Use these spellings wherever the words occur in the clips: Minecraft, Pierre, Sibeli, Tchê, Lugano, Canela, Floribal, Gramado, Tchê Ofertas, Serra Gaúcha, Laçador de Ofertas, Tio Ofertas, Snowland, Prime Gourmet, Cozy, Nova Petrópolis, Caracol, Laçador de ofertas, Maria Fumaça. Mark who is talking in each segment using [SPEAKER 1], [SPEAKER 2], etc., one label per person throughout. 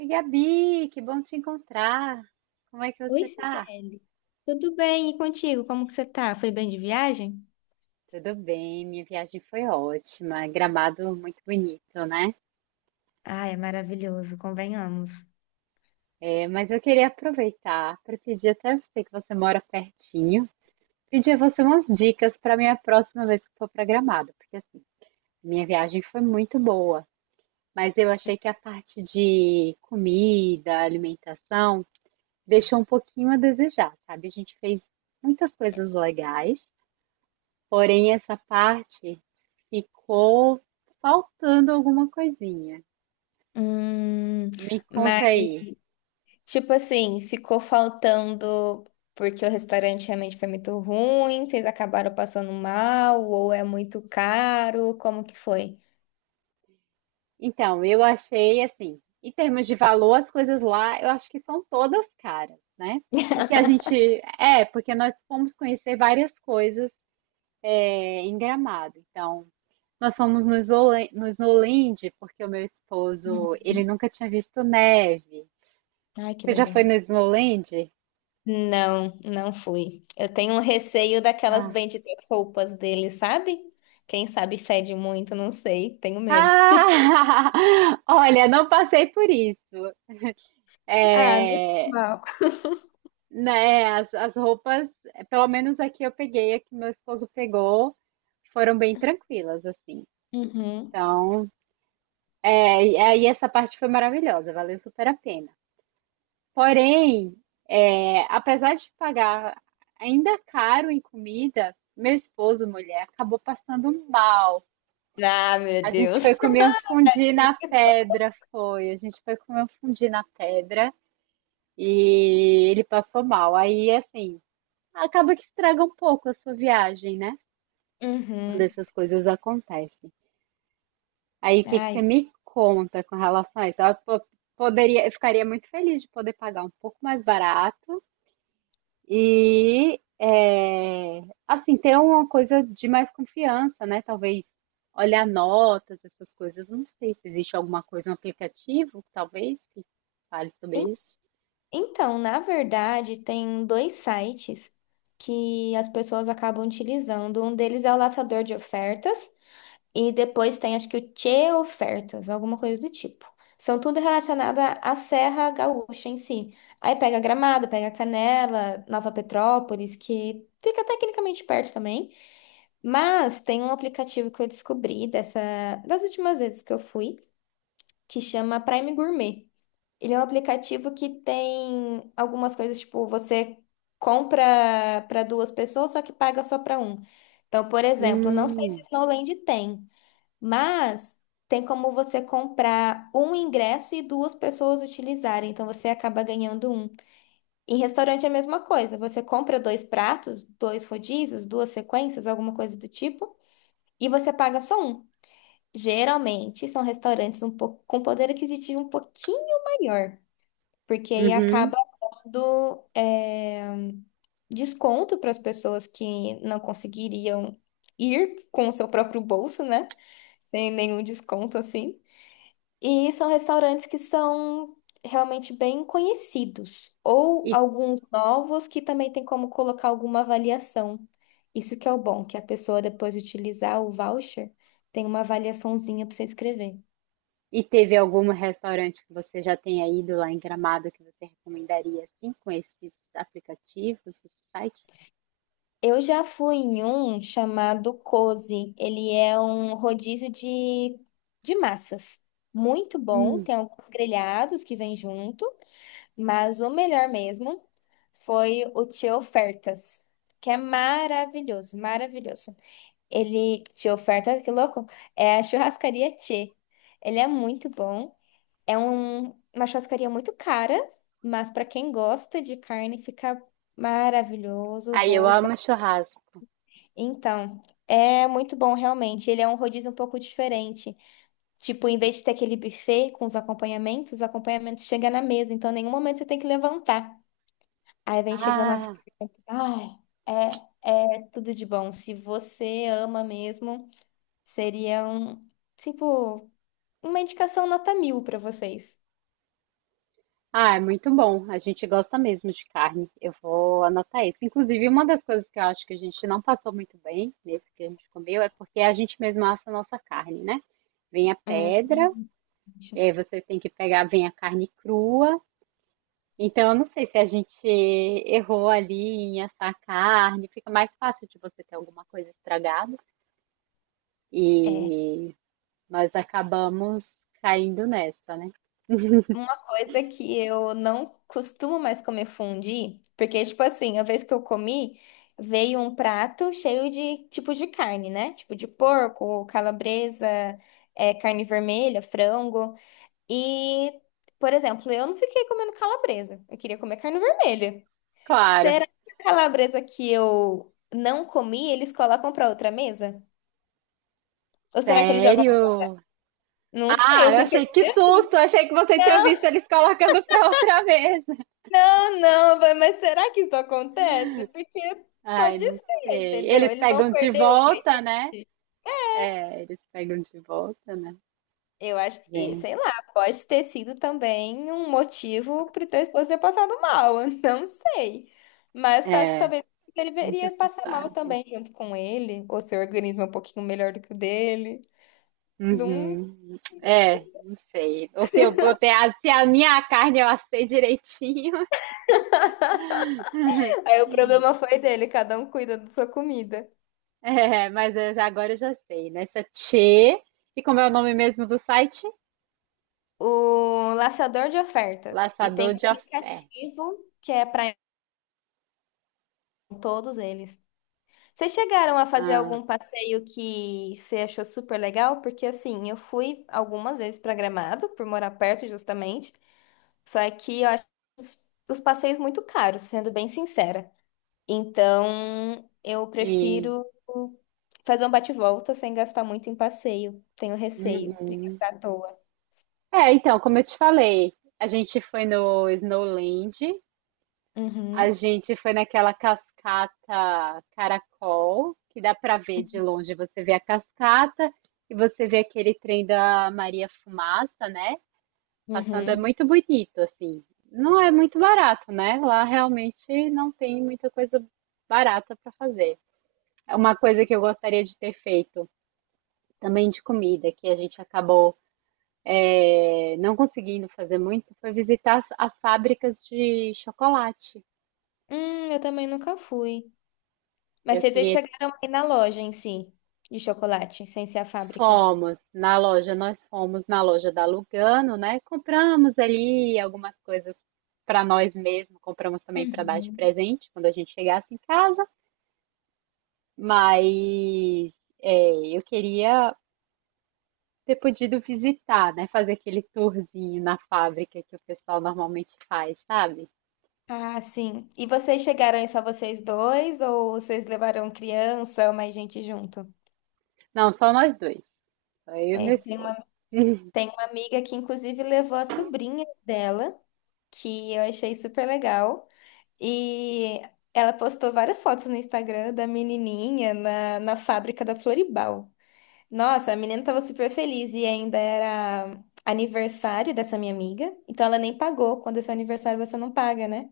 [SPEAKER 1] Oi, Gabi, que bom te encontrar. Como é que
[SPEAKER 2] Oi,
[SPEAKER 1] você tá?
[SPEAKER 2] Sibeli. Tudo bem? E contigo? Como que você tá? Foi bem de viagem?
[SPEAKER 1] Tudo bem, minha viagem foi ótima. Gramado muito bonito, né?
[SPEAKER 2] Ah, é maravilhoso, convenhamos.
[SPEAKER 1] É, mas eu queria aproveitar para pedir até você que você mora pertinho, pedir a você umas dicas para minha próxima vez que for para Gramado, porque assim, minha viagem foi muito boa, mas eu achei que a parte de comida, alimentação, deixou um pouquinho a desejar, sabe? A gente fez muitas coisas legais, porém, essa parte ficou faltando alguma coisinha.
[SPEAKER 2] Hum,
[SPEAKER 1] Me
[SPEAKER 2] mas,
[SPEAKER 1] conta aí.
[SPEAKER 2] tipo assim, ficou faltando porque o restaurante realmente foi muito ruim, vocês acabaram passando mal, ou é muito caro, como que foi?
[SPEAKER 1] Então, eu achei assim, em termos de valor, as coisas lá, eu acho que são todas caras, né? Porque a gente, porque nós fomos conhecer várias coisas em Gramado. Então, nós fomos no no Snowland, porque o meu esposo, ele
[SPEAKER 2] Uhum.
[SPEAKER 1] nunca tinha visto neve.
[SPEAKER 2] Ai, que
[SPEAKER 1] Você já foi
[SPEAKER 2] legal.
[SPEAKER 1] no Snowland?
[SPEAKER 2] Não, não fui. Eu tenho um receio daquelas benditas roupas dele, sabe? Quem sabe fede muito, não sei, tenho medo.
[SPEAKER 1] Ah, olha, não passei por isso.
[SPEAKER 2] Ah,
[SPEAKER 1] É,
[SPEAKER 2] normal.
[SPEAKER 1] né, as roupas, pelo menos aqui eu peguei, a que meu esposo pegou, foram bem tranquilas, assim.
[SPEAKER 2] Uhum.
[SPEAKER 1] Então, e aí essa parte foi maravilhosa, valeu super a pena. Porém, apesar de pagar ainda caro em comida, meu esposo, mulher, acabou passando mal.
[SPEAKER 2] Ah, meu
[SPEAKER 1] A gente foi
[SPEAKER 2] Deus.
[SPEAKER 1] comer um fundi na pedra, foi. A gente foi comer um fundi na pedra. E ele passou mal. Aí, assim, acaba que estraga um pouco a sua viagem, né? Quando
[SPEAKER 2] Uhum.
[SPEAKER 1] essas coisas acontecem. Aí, o que que
[SPEAKER 2] Ai.
[SPEAKER 1] você me conta com relação a isso? Poderia, eu ficaria muito feliz de poder pagar um pouco mais barato e, é, assim, ter uma coisa de mais confiança, né? Talvez olhar notas, essas coisas. Não sei se existe alguma coisa, um aplicativo, talvez, que fale sobre
[SPEAKER 2] en-
[SPEAKER 1] isso.
[SPEAKER 2] Então, na verdade, tem dois sites que as pessoas acabam utilizando. Um deles é o Laçador de Ofertas e depois tem, acho que o Tchê Ofertas, alguma coisa do tipo. São tudo relacionado à Serra Gaúcha em si. Aí pega Gramado, pega Canela, Nova Petrópolis, que fica tecnicamente perto também. Mas tem um aplicativo que eu descobri dessa, das últimas vezes que eu fui, que chama Prime Gourmet. Ele é um aplicativo que tem algumas coisas, tipo, você compra para duas pessoas, só que paga só para um. Então, por exemplo, não sei se
[SPEAKER 1] Hum,
[SPEAKER 2] Snowland tem, mas tem como você comprar um ingresso e duas pessoas utilizarem, então você acaba ganhando um. Em restaurante é a mesma coisa, você compra dois pratos, dois rodízios, duas sequências, alguma coisa do tipo, e você paga só um. Geralmente são restaurantes um pouco, com poder aquisitivo um pouquinho maior, porque aí
[SPEAKER 1] uhum.
[SPEAKER 2] acaba dando desconto para as pessoas que não conseguiriam ir com o seu próprio bolso, né? Sem nenhum desconto assim. E são restaurantes que são realmente bem conhecidos, ou alguns novos que também tem como colocar alguma avaliação. Isso que é o bom, que a pessoa depois de utilizar o voucher tem uma avaliaçãozinha para você escrever.
[SPEAKER 1] E teve algum restaurante que você já tenha ido lá em Gramado que você recomendaria, assim, com esses aplicativos, esses sites?
[SPEAKER 2] Eu já fui em um chamado Cozy. Ele é um rodízio de massas. Muito bom.
[SPEAKER 1] Hum.
[SPEAKER 2] Tem alguns grelhados que vêm junto, mas o melhor mesmo foi o Tio Ofertas, que é maravilhoso, maravilhoso. Ele, Tio Ofertas, que louco, é a churrascaria Tchê. Ele é muito bom. É uma churrascaria muito cara, mas para quem gosta de carne fica maravilhoso. O
[SPEAKER 1] Aí eu
[SPEAKER 2] bolso
[SPEAKER 1] amo churrasco.
[SPEAKER 2] então, é muito bom realmente. Ele é um rodízio um pouco diferente. Tipo, em vez de ter aquele buffet com os acompanhamentos chegam na mesa, então em nenhum momento você tem que levantar. Aí vem chegando as.
[SPEAKER 1] Ah,
[SPEAKER 2] Ai, é, é tudo de bom. Se você ama mesmo, seria um, tipo, uma indicação nota mil pra vocês.
[SPEAKER 1] ah, é muito bom. A gente gosta mesmo de carne. Eu vou anotar isso. Inclusive, uma das coisas que eu acho que a gente não passou muito bem nesse que a gente comeu é porque a gente mesmo assa a nossa carne, né? Vem a
[SPEAKER 2] Hum.
[SPEAKER 1] pedra, e aí você tem que pegar, vem a carne crua. Então, eu não sei se a gente errou ali em assar a carne, fica mais fácil de você ter alguma coisa estragada.
[SPEAKER 2] É.
[SPEAKER 1] E nós acabamos caindo nessa, né?
[SPEAKER 2] Uma coisa que eu não costumo mais comer fondue, porque, tipo assim, a vez que eu comi, veio um prato cheio de tipos de carne, né? Tipo de porco, calabresa, carne vermelha, frango. E, por exemplo, eu não fiquei comendo calabresa. Eu queria comer carne vermelha.
[SPEAKER 1] Claro.
[SPEAKER 2] Será que a calabresa que eu não comi, eles colocam pra outra mesa? Ou será que eles jogam?
[SPEAKER 1] Sério?
[SPEAKER 2] Não sei,
[SPEAKER 1] Ah,
[SPEAKER 2] eu
[SPEAKER 1] eu achei
[SPEAKER 2] fiquei.
[SPEAKER 1] que susto, eu achei que você tinha visto eles colocando para outra vez.
[SPEAKER 2] Não, não, vai, mas será que isso acontece? Porque
[SPEAKER 1] Ai,
[SPEAKER 2] pode
[SPEAKER 1] não
[SPEAKER 2] ser,
[SPEAKER 1] sei.
[SPEAKER 2] entendeu?
[SPEAKER 1] Eles
[SPEAKER 2] Eles vão
[SPEAKER 1] pegam de
[SPEAKER 2] perder o
[SPEAKER 1] volta,
[SPEAKER 2] ingrediente.
[SPEAKER 1] né? É, eles pegam de volta, né?
[SPEAKER 2] Eu acho, e, sei lá,
[SPEAKER 1] Gente,
[SPEAKER 2] pode ter sido também um motivo para o teu esposo ter passado mal, eu não sei. Mas acho que
[SPEAKER 1] é,
[SPEAKER 2] talvez ele
[SPEAKER 1] nunca
[SPEAKER 2] deveria
[SPEAKER 1] se
[SPEAKER 2] passar mal
[SPEAKER 1] sabe.
[SPEAKER 2] também junto com ele, ou seu organismo é um pouquinho melhor do que o dele. Não...
[SPEAKER 1] Uhum. É, não sei. Ou se eu botei a, se a minha carne eu assei direitinho.
[SPEAKER 2] Aí o problema foi dele, cada um cuida da sua comida.
[SPEAKER 1] É, mas agora eu já sei, né? Essa Tchê. E como é o nome mesmo do site?
[SPEAKER 2] O laçador de ofertas. E tem
[SPEAKER 1] Laçador
[SPEAKER 2] um
[SPEAKER 1] de ofertas.
[SPEAKER 2] aplicativo que é para todos eles. Vocês chegaram a fazer
[SPEAKER 1] Ah,
[SPEAKER 2] algum passeio que você achou super legal? Porque assim, eu fui algumas vezes para Gramado, por morar perto justamente, só que eu acho os, os passeios muito caros, sendo bem sincera. Então, eu
[SPEAKER 1] sim.
[SPEAKER 2] prefiro fazer um bate-volta sem gastar muito em passeio. Tenho receio de
[SPEAKER 1] Uhum.
[SPEAKER 2] gastar à toa.
[SPEAKER 1] É, então, como eu te falei, a gente foi no Snowland, a
[SPEAKER 2] Uhum,
[SPEAKER 1] gente foi naquela cascata Caracol, que dá pra ver de longe, você vê a cascata e você vê aquele trem da Maria Fumaça, né? Passando é
[SPEAKER 2] uhum.
[SPEAKER 1] muito bonito, assim. Não é muito barato, né? Lá realmente não tem muita coisa barata para fazer. É, uma coisa
[SPEAKER 2] Sim.
[SPEAKER 1] que eu gostaria de ter feito, também de comida, que a gente acabou não conseguindo fazer muito, foi visitar as fábricas de chocolate.
[SPEAKER 2] Eu também nunca fui. Mas
[SPEAKER 1] Eu
[SPEAKER 2] vocês já
[SPEAKER 1] queria,
[SPEAKER 2] chegaram aí na loja em si, de chocolate, sem ser a fábrica.
[SPEAKER 1] fomos na loja, nós fomos na loja da Lugano, né? Compramos ali algumas coisas para nós mesmos, compramos também para dar de
[SPEAKER 2] Uhum.
[SPEAKER 1] presente quando a gente chegasse em casa. Mas eu queria ter podido visitar, né? Fazer aquele tourzinho na fábrica que o pessoal normalmente faz, sabe?
[SPEAKER 2] Ah, sim. E vocês chegaram aí só vocês dois ou vocês levaram criança ou mais gente junto?
[SPEAKER 1] Não, só nós dois. Só eu e
[SPEAKER 2] É,
[SPEAKER 1] meu
[SPEAKER 2] tem,
[SPEAKER 1] esposo.
[SPEAKER 2] Tem uma amiga que inclusive levou as sobrinhas dela, que eu achei super legal. E ela postou várias fotos no Instagram da menininha na fábrica da Floribal. Nossa, a menina tava super feliz e ainda era aniversário dessa minha amiga. Então ela nem pagou. Quando é seu aniversário, você não paga, né?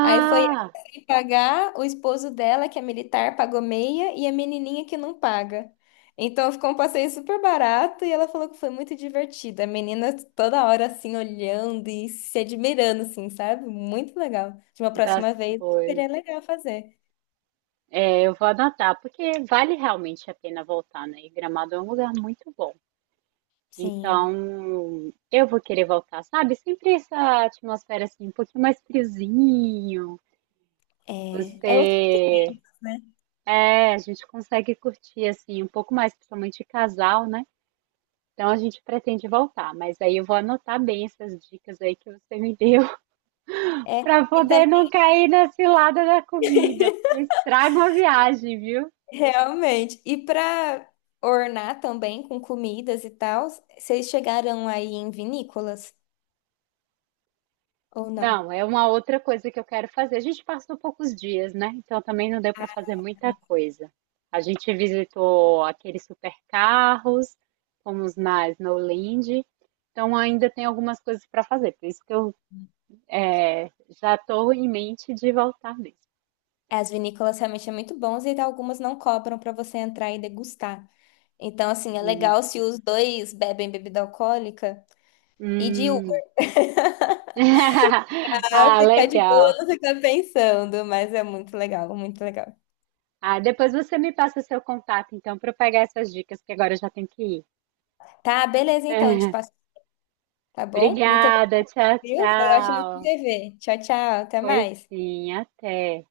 [SPEAKER 2] Aí foi ela sem pagar, o esposo dela, que é militar, pagou meia, e a menininha que não paga. Então ficou um passeio super barato e ela falou que foi muito divertido. A menina toda hora assim olhando e se admirando, assim, sabe? Muito legal. De uma
[SPEAKER 1] das
[SPEAKER 2] próxima vez
[SPEAKER 1] coisas.
[SPEAKER 2] seria legal fazer.
[SPEAKER 1] É, eu vou anotar, porque vale realmente a pena voltar, né? E Gramado é um lugar muito bom.
[SPEAKER 2] Sim,
[SPEAKER 1] Então, eu vou querer voltar, sabe? Sempre essa atmosfera assim, um pouquinho mais friozinho.
[SPEAKER 2] é, é, outro-
[SPEAKER 1] Você é, a gente consegue curtir assim um pouco mais, principalmente casal, né? Então a gente pretende voltar, mas aí eu vou anotar bem essas dicas aí que você me deu,
[SPEAKER 2] é
[SPEAKER 1] para
[SPEAKER 2] e
[SPEAKER 1] poder
[SPEAKER 2] também
[SPEAKER 1] não cair na cilada da comida, porque estraga a viagem, viu?
[SPEAKER 2] realmente. E para ornar também com comidas e tal, vocês chegaram aí em vinícolas ou não?
[SPEAKER 1] Não, é uma outra coisa que eu quero fazer. A gente passou poucos dias, né? Então também não deu para fazer muita coisa. A gente visitou aqueles supercarros, fomos na Snowland, então ainda tem algumas coisas para fazer. Por isso que eu é, já estou em mente de voltar mesmo.
[SPEAKER 2] As vinícolas realmente são muito bons e algumas não cobram para você entrar e degustar. Então, assim, é legal se os dois bebem bebida alcoólica e de uva
[SPEAKER 1] Hum.
[SPEAKER 2] ficar
[SPEAKER 1] Ah,
[SPEAKER 2] de boa,
[SPEAKER 1] legal.
[SPEAKER 2] não ficar pensando, mas é muito legal, muito legal.
[SPEAKER 1] Ah, depois você me passa o seu contato, então, para eu pegar essas dicas, que agora eu já tenho que ir.
[SPEAKER 2] Tá, beleza então, te passo, tá bom? Muito
[SPEAKER 1] Obrigada,
[SPEAKER 2] obrigada,
[SPEAKER 1] tchau,
[SPEAKER 2] viu? Foi ótimo
[SPEAKER 1] tchau.
[SPEAKER 2] te ver. Tchau, tchau, até
[SPEAKER 1] Pois
[SPEAKER 2] mais.
[SPEAKER 1] sim, até.